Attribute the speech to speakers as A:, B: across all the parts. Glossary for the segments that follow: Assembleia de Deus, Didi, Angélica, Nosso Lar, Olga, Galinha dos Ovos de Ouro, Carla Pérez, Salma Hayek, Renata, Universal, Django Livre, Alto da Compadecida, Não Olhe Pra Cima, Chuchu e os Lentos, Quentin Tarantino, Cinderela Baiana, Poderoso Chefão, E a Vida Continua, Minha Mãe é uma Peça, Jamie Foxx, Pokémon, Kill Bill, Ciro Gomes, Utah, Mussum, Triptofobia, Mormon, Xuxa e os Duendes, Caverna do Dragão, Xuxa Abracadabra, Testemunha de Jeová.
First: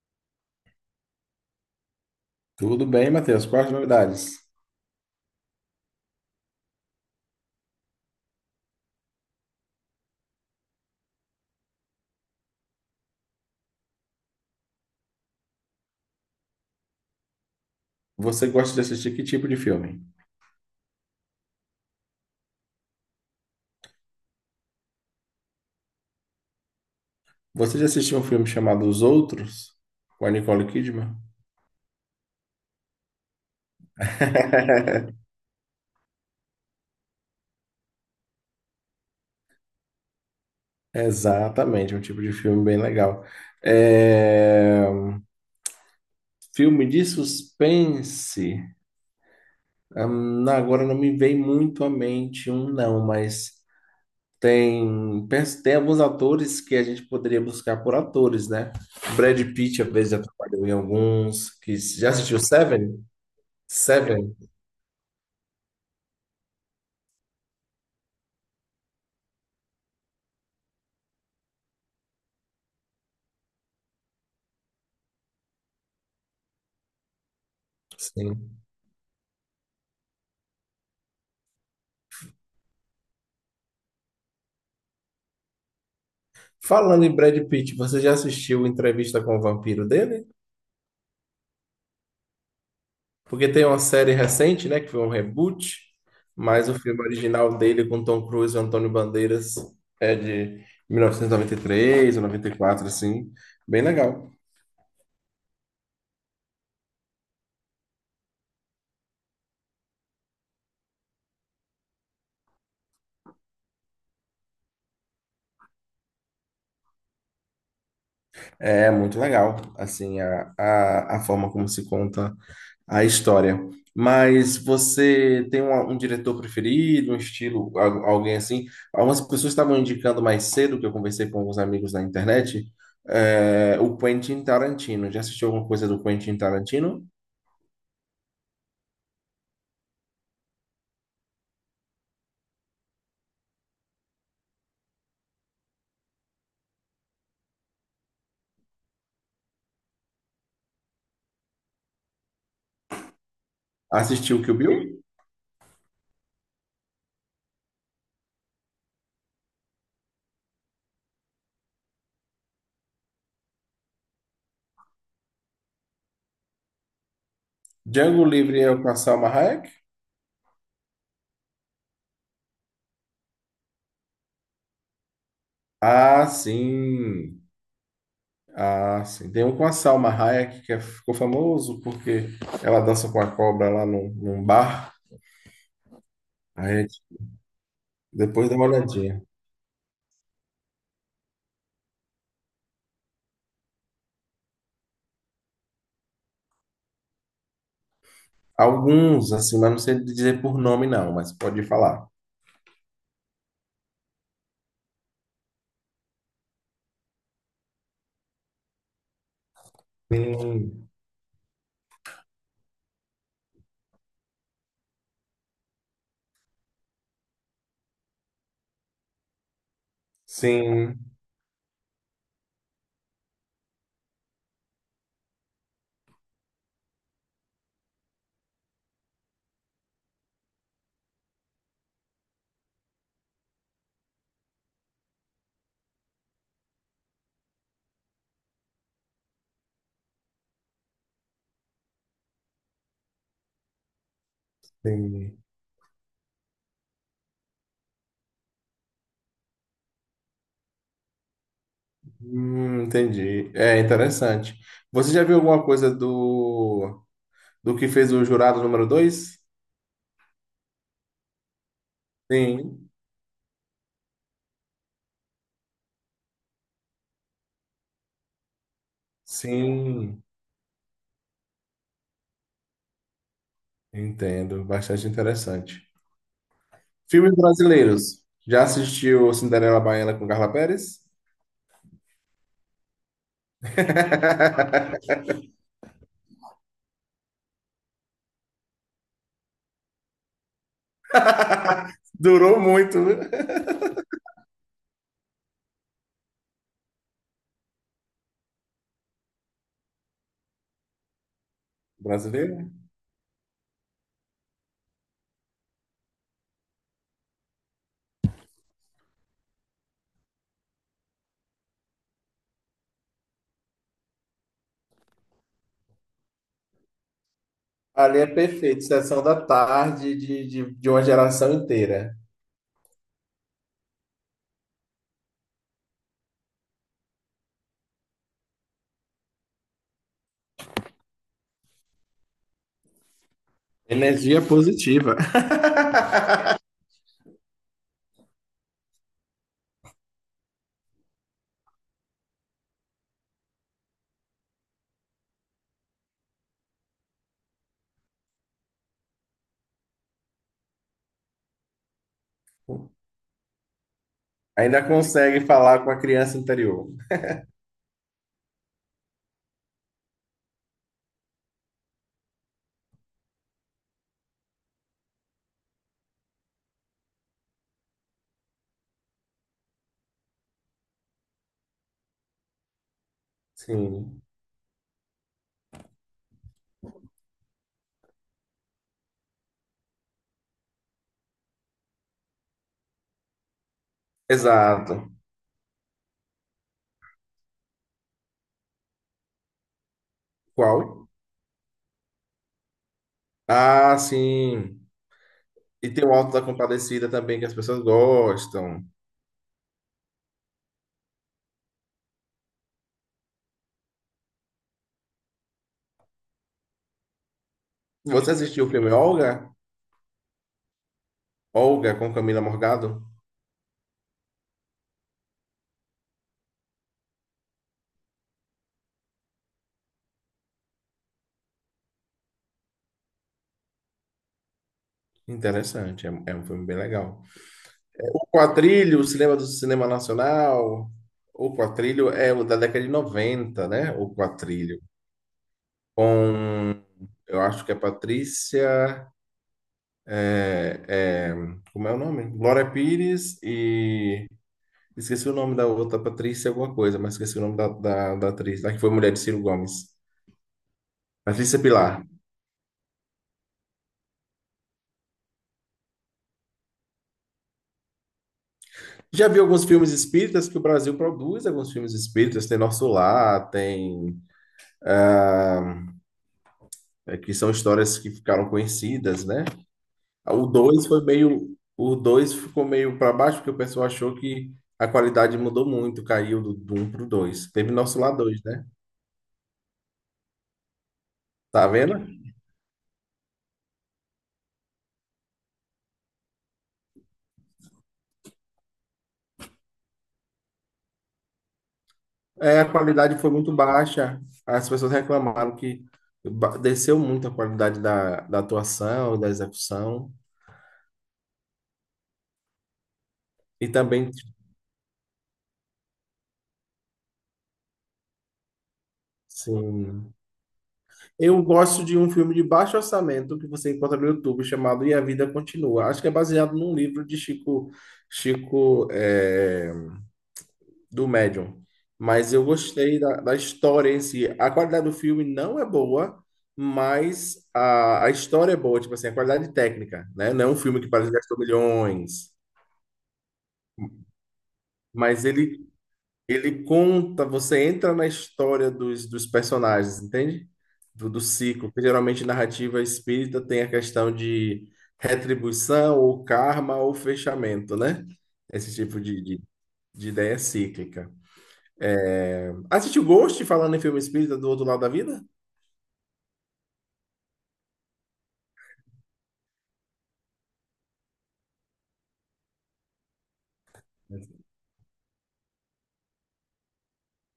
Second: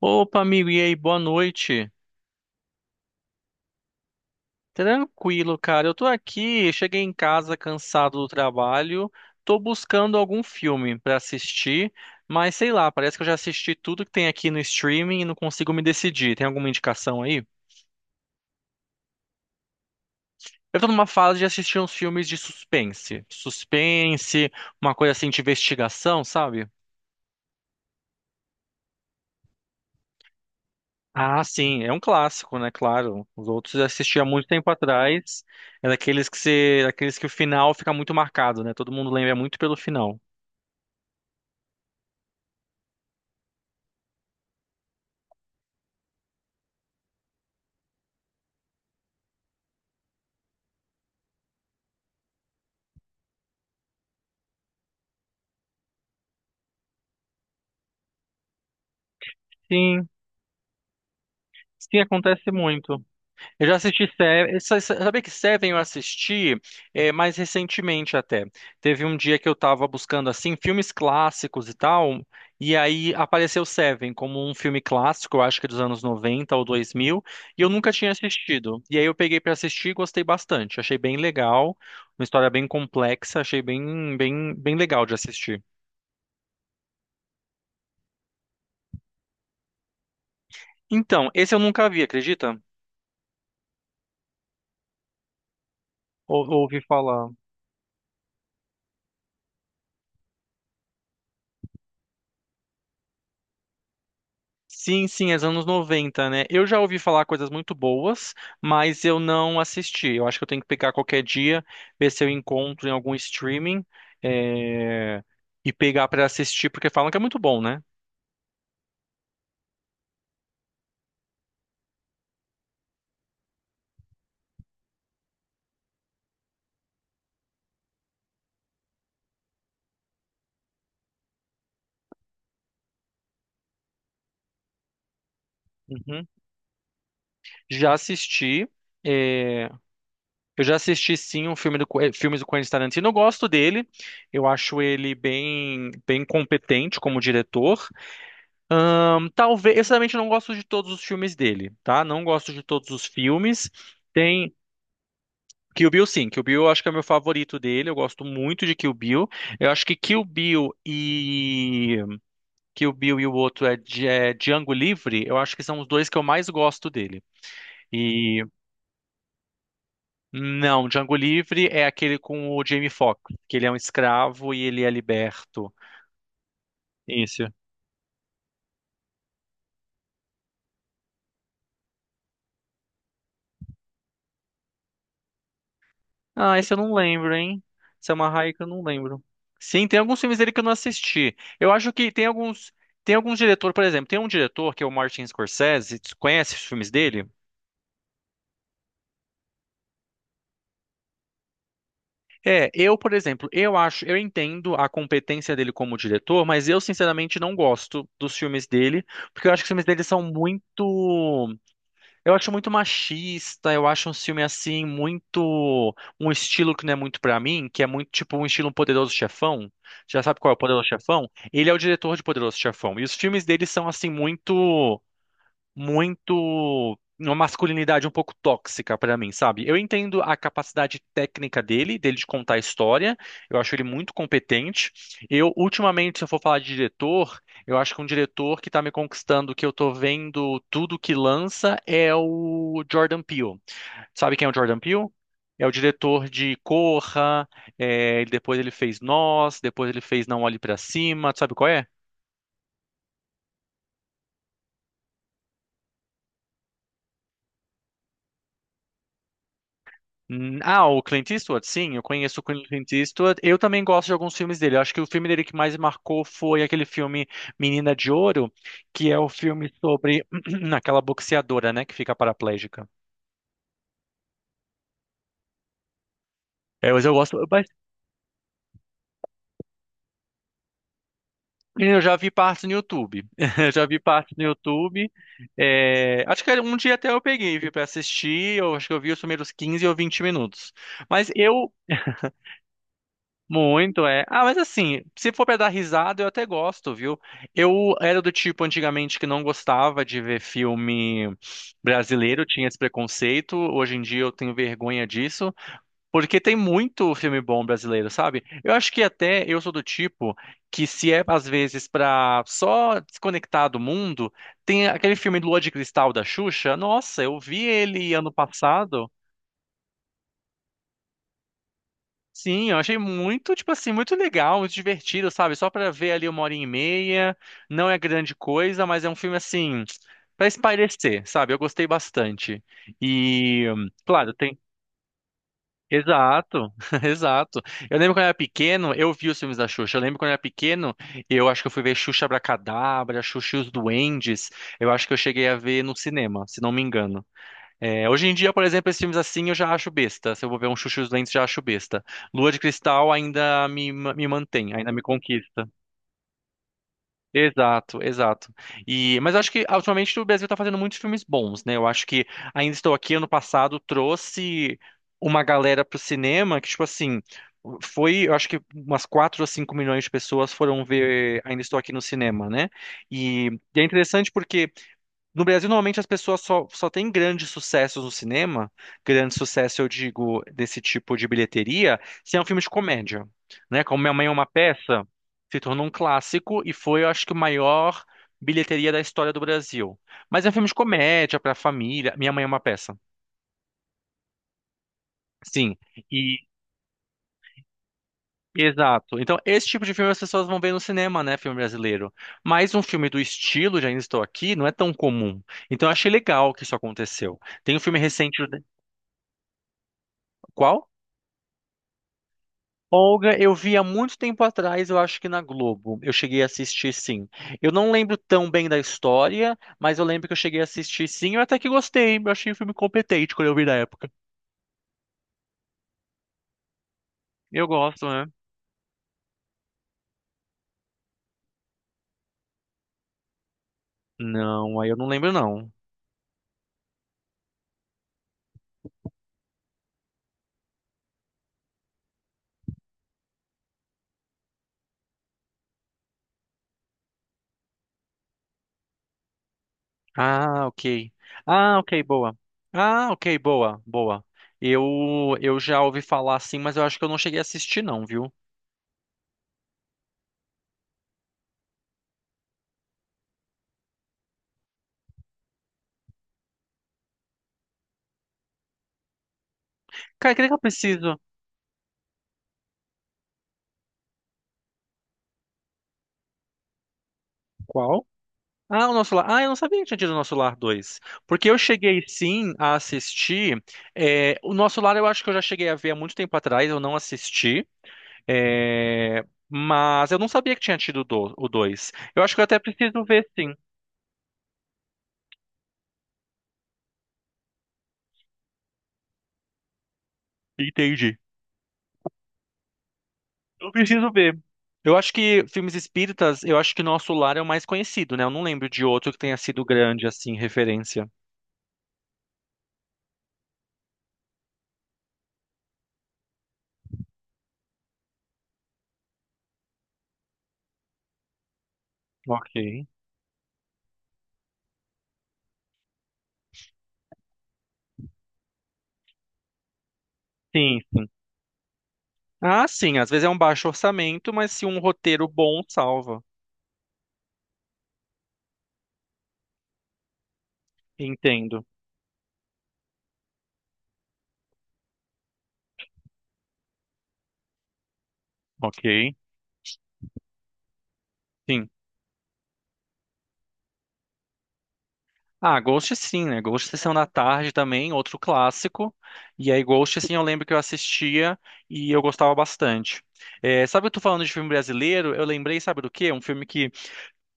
A: Opa, amigo, e aí, boa noite.
B: Tudo bem, Matheus? Quais as novidades?
A: Tranquilo, cara. Eu tô aqui, cheguei em casa cansado do trabalho, tô buscando algum filme pra assistir, mas sei lá, parece que eu já assisti tudo que tem aqui no streaming e não consigo me decidir. Tem alguma indicação aí?
B: Você gosta de assistir que tipo de filme?
A: Eu tô numa fase de assistir uns filmes de suspense. Suspense, uma coisa assim de investigação, sabe?
B: Você já assistiu um filme chamado Os Outros? Com a Nicole Kidman?
A: Ah, sim, é um clássico, né? Claro. Os outros eu assisti há muito tempo atrás. É daqueles que o final fica muito marcado, né? Todo mundo lembra muito pelo final.
B: Exatamente, um tipo de filme bem legal. É, filme de suspense. Não, agora não me vem muito à mente um, não, mas tem, tem alguns atores que a gente poderia buscar por atores, né? Brad Pitt, às
A: Sim,
B: vezes, já trabalhou em alguns. Que,
A: sim,
B: já assistiu
A: acontece muito.
B: Seven?
A: Eu já assisti
B: Seven?
A: Seven. Sabia que Seven eu assisti mais recentemente até. Teve um dia que eu tava buscando assim filmes clássicos e tal, e aí apareceu Seven como um filme clássico, eu acho que dos anos 90 ou 2000, e eu nunca tinha
B: Sim.
A: assistido. E aí eu peguei pra assistir e gostei bastante. Achei bem legal, uma história bem complexa, achei bem bem bem legal de assistir.
B: Falando em Brad Pitt, você já assistiu A Entrevista com o Vampiro dele?
A: Então, esse eu nunca vi, acredita?
B: Porque tem uma série recente, né, que foi um reboot, mas o
A: Ouvi
B: filme
A: falar.
B: original dele com Tom Cruise e Antônio Bandeiras é de 1993 ou 94, assim, bem legal.
A: Sim, sim, é dos anos 90, né? Eu já ouvi falar coisas muito boas, mas eu não assisti. Eu acho que eu tenho que pegar qualquer dia, ver se eu encontro em algum streaming, é, e pegar pra assistir, porque falam que é muito bom, né?
B: É muito legal, assim, a forma como se conta a história. Mas você tem um, um diretor preferido, um estilo, alguém assim? Algumas pessoas estavam indicando mais cedo, que eu conversei com alguns amigos na internet, é, o Quentin Tarantino. Já assistiu alguma coisa do
A: Uhum.
B: Quentin Tarantino?
A: Já assisti. é, Eu já assisti sim um filme filmes do Quentin Tarantino. Eu gosto dele. Eu acho ele bem bem competente como diretor. Talvez, eu sinceramente não gosto de todos os filmes dele, tá? Não gosto de todos os filmes.
B: Assistiu
A: Tem
B: Kill Bill?
A: Kill Bill, sim. Kill Bill eu acho que é o meu favorito dele. Eu gosto muito de Kill Bill. Eu acho que Kill Bill e. Kill Bill e o outro é Django Livre. Eu acho que são os dois que eu mais gosto dele.
B: Django
A: E.
B: Livre é com a Salma Hayek?
A: Não, Django Livre é aquele com o Jamie Foxx, que ele é um escravo e ele é liberto.
B: Ah, sim.
A: Isso.
B: Ah, sim. Tem um com a Salma Hayek ficou famoso porque ela dança com a cobra lá num, num bar.
A: Ah, esse eu
B: Aí
A: não lembro, hein? Esse é uma
B: depois
A: raia
B: dá
A: que
B: uma
A: eu não lembro.
B: olhadinha.
A: Sim, tem alguns filmes dele que eu não assisti. Eu acho que tem alguns. Tem alguns diretores, por exemplo, tem um diretor que é o Martin Scorsese. Tu conhece os filmes dele?
B: Alguns, assim, mas não sei dizer por nome, não, mas pode falar.
A: É, eu, por exemplo, eu acho, eu entendo a competência dele como diretor, mas eu sinceramente não gosto dos filmes dele, porque eu acho que os filmes dele são
B: Sim,
A: muito, eu acho muito machista, eu acho um filme assim muito um estilo que não é muito pra mim, que é muito tipo um estilo um Poderoso Chefão. Já sabe qual é o Poderoso
B: sim,
A: Chefão? Ele é o diretor de Poderoso Chefão. E os filmes dele são assim muito muito uma masculinidade um pouco tóxica pra mim, sabe? Eu entendo a capacidade técnica dele de contar a história. Eu acho ele muito competente. Eu ultimamente, se eu for falar de diretor, eu acho que um diretor que tá me conquistando, que eu tô vendo tudo que lança é o Jordan Peele. Sabe quem é o Jordan Peele?
B: entendi.
A: É o diretor de Corra, depois ele fez Nós, depois ele fez Não Olhe Pra Cima, tu sabe qual é?
B: Entendi. É interessante. Você já viu alguma coisa do, do que fez o jurado número dois?
A: Ah, o Clint Eastwood, sim, eu conheço o
B: Sim,
A: Clint Eastwood. Eu também gosto de alguns filmes dele. Eu acho que o filme dele que mais marcou foi aquele filme Menina de Ouro, que é o filme
B: sim,
A: sobre aquela boxeadora, né, que fica paraplégica.
B: entendo. Bastante interessante.
A: É, mas eu
B: Filmes
A: gosto, mas
B: brasileiros. Já assistiu Cinderela Baiana com Carla Pérez?
A: eu já vi partes no YouTube. Eu já vi partes no YouTube. É, acho que um dia até eu peguei, vi, pra assistir. Eu acho que eu vi os primeiros 15 ou 20 minutos. Mas eu
B: Durou muito, viu?
A: muito, é. Ah, mas assim, se for pra dar risada, eu até gosto, viu? Eu era do tipo antigamente que não gostava de ver filme brasileiro, tinha
B: Brasileiro?
A: esse preconceito. Hoje em dia eu tenho vergonha disso, porque tem muito filme bom brasileiro, sabe? Eu acho que até eu sou do tipo que se é às vezes pra só desconectar do mundo, tem aquele filme Lua de Cristal da Xuxa. Nossa, eu vi ele
B: Ali é
A: ano
B: perfeito,
A: passado.
B: sessão da tarde de uma geração inteira.
A: Sim, eu achei muito, tipo assim, muito legal, muito divertido, sabe? Só pra ver ali uma hora e meia. Não é grande coisa, mas é um filme assim pra espairecer, sabe? Eu gostei bastante. E, claro,
B: Energia
A: tem.
B: positiva.
A: Exato, exato. Eu lembro quando eu era pequeno, eu vi os filmes da Xuxa. Eu lembro quando eu era pequeno, eu acho que eu fui ver Xuxa Abracadabra, Xuxa e os Duendes. Eu acho que eu cheguei a ver no cinema, se não me engano. É, hoje em dia, por exemplo, esses filmes assim eu já acho besta. Se eu vou ver um Chuchu e os Lentos, já acho besta. Lua de Cristal ainda me mantém,
B: Ainda
A: ainda me
B: consegue
A: conquista.
B: falar com a criança interior.
A: Exato, exato. E, mas eu acho que ultimamente o Brasil está fazendo muitos filmes bons, né? Eu acho que Ainda Estou Aqui, ano passado, trouxe uma galera pro cinema que, tipo assim, foi, eu acho que umas 4 ou 5 milhões de pessoas foram ver Ainda Estou Aqui no cinema, né? E, é
B: Sim.
A: interessante porque no Brasil, normalmente as pessoas só têm grandes sucessos no cinema, grande sucesso, eu digo, desse tipo de bilheteria, se é um filme de comédia, né? Como Minha Mãe é uma
B: Exato.
A: Peça, se tornou um clássico e foi, eu acho que, o maior bilheteria da história do Brasil. Mas é um filme de
B: Qual?
A: comédia para família. Minha Mãe é uma Peça.
B: Ah, sim.
A: Sim,
B: E tem o Alto
A: e
B: da Compadecida também, que as pessoas gostam.
A: exato. Então, esse tipo de filme as pessoas vão ver no cinema, né, filme brasileiro. Mas um filme do estilo, já Ainda Estou Aqui, não é tão comum. Então, eu achei legal que isso aconteceu. Tem um filme
B: Você
A: recente,
B: assistiu o filme Olga?
A: qual?
B: Olga com Camila Morgado?
A: Olga, eu vi há muito tempo atrás, eu acho que na Globo. Eu cheguei a assistir, sim. Eu não lembro tão bem da história, mas eu lembro que eu cheguei a assistir, sim. Eu até que gostei. Eu achei o filme competente quando eu vi na época.
B: Interessante, é, é um filme bem legal.
A: Eu gosto, né?
B: O Quatrilho, o cinema do cinema nacional? O Quatrilho é o da década de 90, né? O
A: Não,
B: Quatrilho.
A: aí eu não lembro, não.
B: Com, eu acho que é Patrícia. É, é, como é o nome? Glória Pires e. Esqueci o nome da outra Patrícia, alguma coisa, mas esqueci o nome da, da, da atriz, lá que foi mulher de Ciro Gomes.
A: Ah, ok.
B: Patrícia
A: Ah,
B: Pilar.
A: ok, boa. Ah, ok, boa, boa. Eu já ouvi falar, sim, mas eu acho que eu não cheguei a assistir, não, viu?
B: Já vi alguns filmes espíritas que o Brasil produz, alguns filmes espíritas, tem Nosso Lar, tem. É, que são histórias que ficaram conhecidas, né?
A: Cara, o que
B: O
A: eu
B: 2 foi
A: preciso?
B: meio. O 2 ficou meio para baixo, porque o pessoal achou que a qualidade mudou muito, caiu do, do 1 para o 2. Teve Nosso
A: Qual?
B: lá dois, né?
A: Ah, o Nosso Lar. Ah, eu não sabia que tinha tido o Nosso Lar 2. Porque eu
B: Tá vendo?
A: cheguei sim a assistir. O Nosso Lar eu acho que eu já cheguei a ver há muito tempo atrás, eu não assisti. é, Mas eu não sabia que tinha tido o o 2. Eu acho que eu até
B: É, a
A: preciso
B: qualidade
A: ver
B: foi
A: sim.
B: muito baixa. As pessoas reclamaram que desceu muito a qualidade da, da atuação, da execução.
A: Entendi.
B: E
A: Eu preciso
B: também,
A: ver. Eu acho que filmes espíritas, eu acho que Nosso Lar é o mais conhecido, né? Eu não lembro de outro que tenha sido grande
B: sim.
A: assim, referência.
B: Eu gosto de um filme de baixo orçamento que você encontra no YouTube chamado E a Vida Continua. Acho que é baseado num livro de Chico. Chico. É, do Medium. Mas eu
A: Ok.
B: gostei da, da história em si. A qualidade do filme não é boa, mas a história é boa, tipo assim, a qualidade técnica, né? Não é um
A: Sim,
B: filme que
A: sim.
B: parece que gastou milhões,
A: Ah, sim, às vezes é um baixo orçamento, mas se um
B: mas
A: roteiro bom
B: ele,
A: salva.
B: ele conta, você entra na história dos, dos personagens, entende? Do, do
A: Entendo.
B: ciclo, porque geralmente narrativa espírita tem a questão de retribuição, ou karma, ou fechamento, né? Esse tipo
A: Ok,
B: de ideia cíclica.
A: sim.
B: Assistiu Ghost, falando em filme espírita do outro lado da vida?
A: Ah, Ghost sim, né? Ghost Sessão da Tarde também, outro clássico. E aí, Ghost, sim, eu lembro que eu assistia e eu gostava bastante. É, sabe, eu tô falando de filme brasileiro, eu lembrei, sabe do quê? Um filme que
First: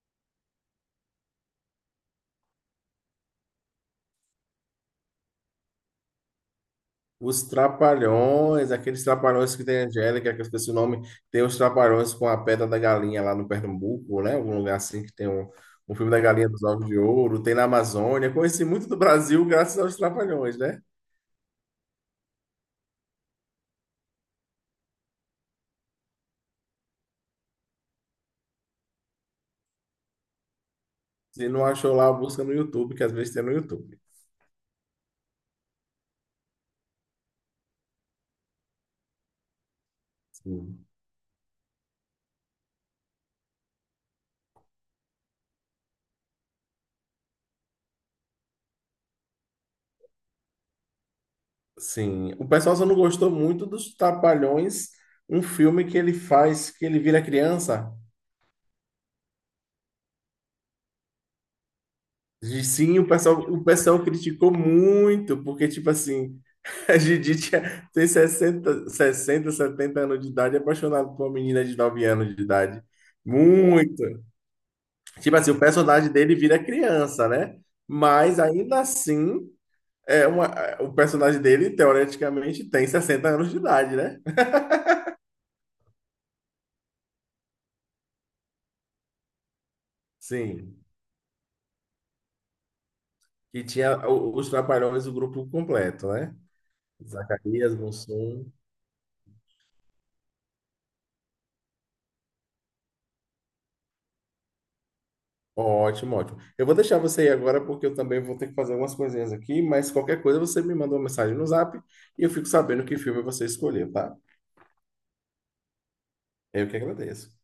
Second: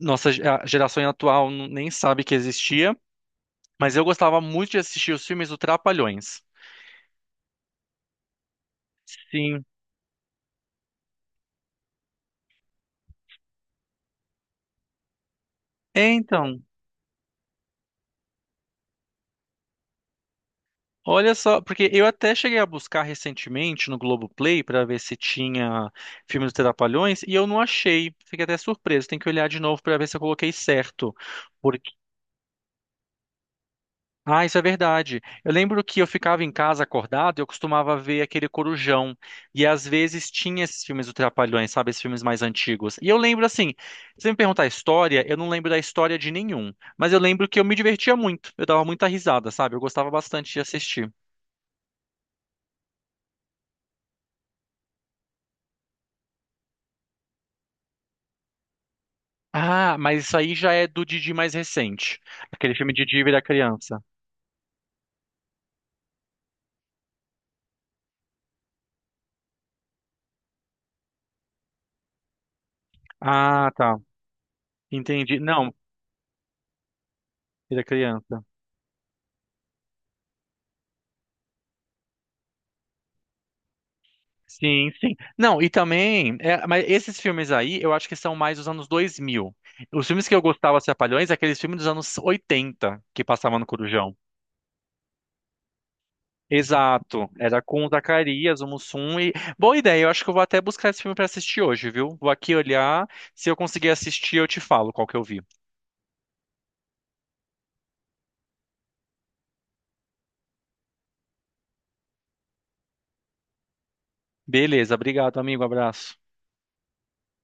A: nossa a geração atual nem sabe que existia, mas eu gostava muito de assistir os filmes do Trapalhões.
B: Os Trapalhões, aqueles Trapalhões
A: Sim.
B: que tem a Angélica, que eu esqueci o nome, tem os Trapalhões com a Pedra da Galinha lá no Pernambuco, né? Algum lugar assim que tem um, um filme
A: É,
B: da Galinha
A: então.
B: dos Ovos de Ouro, tem na Amazônia. Conheci muito do Brasil graças aos Trapalhões, né?
A: Olha só, porque eu até cheguei a buscar recentemente no Globoplay para ver se tinha filme dos Trapalhões e eu não achei. Fiquei até surpreso. Tem que olhar de novo para ver se eu coloquei certo.
B: Se não
A: Porque...
B: achou lá, busca no YouTube, que às vezes tem no YouTube.
A: Ah, isso é verdade. Eu lembro que eu ficava em casa acordado e eu costumava ver aquele Corujão. E às vezes tinha esses
B: Sim.
A: filmes dos Trapalhões, sabe? Esses filmes mais antigos. E eu lembro assim, se você me perguntar a história, eu não lembro da história de nenhum. Mas eu lembro que eu me divertia muito. Eu dava muita risada, sabe? Eu gostava bastante de assistir.
B: Sim. O pessoal só não gostou muito dos Trapalhões, um filme que ele faz, que ele vira criança.
A: Ah, mas isso aí já é do Didi mais recente.
B: E
A: Aquele filme
B: sim,
A: Didi vira
B: o
A: criança.
B: pessoal criticou muito, porque, tipo assim, a Didi tinha, tem 60 60 70 anos de idade, apaixonado por uma menina de 9 anos de idade.
A: Ah, tá.
B: Muito. Tipo
A: Entendi.
B: assim, o
A: Não,
B: personagem dele vira criança, né?
A: vira
B: Mas
A: criança.
B: ainda assim, é uma, é, o personagem dele, teoreticamente, tem 60 anos de idade, né?
A: Sim, sim. Não, e também, é, mas esses filmes aí, eu acho que são mais dos anos 2000. Os filmes que eu gostava,
B: Sim.
A: Trapalhões, é aqueles filmes dos anos 80 que passavam
B: E
A: no
B: tinha
A: Corujão.
B: os Trapalhões, o grupo completo, né?
A: Exato, era
B: Zacarias,
A: com o
B: Mussum.
A: Zacarias, o Mussum e... Boa ideia, eu acho que eu vou até buscar esse filme pra assistir hoje, viu? Vou aqui olhar, se eu conseguir assistir, eu te falo qual que eu vi.
B: Ótimo, ótimo. Eu vou deixar você ir agora porque eu também vou ter que fazer algumas coisinhas aqui, mas qualquer coisa você me manda uma mensagem no Zap e eu fico sabendo que filme você escolheu, tá?
A: Beleza, obrigado, amigo, abraço.
B: Eu que agradeço.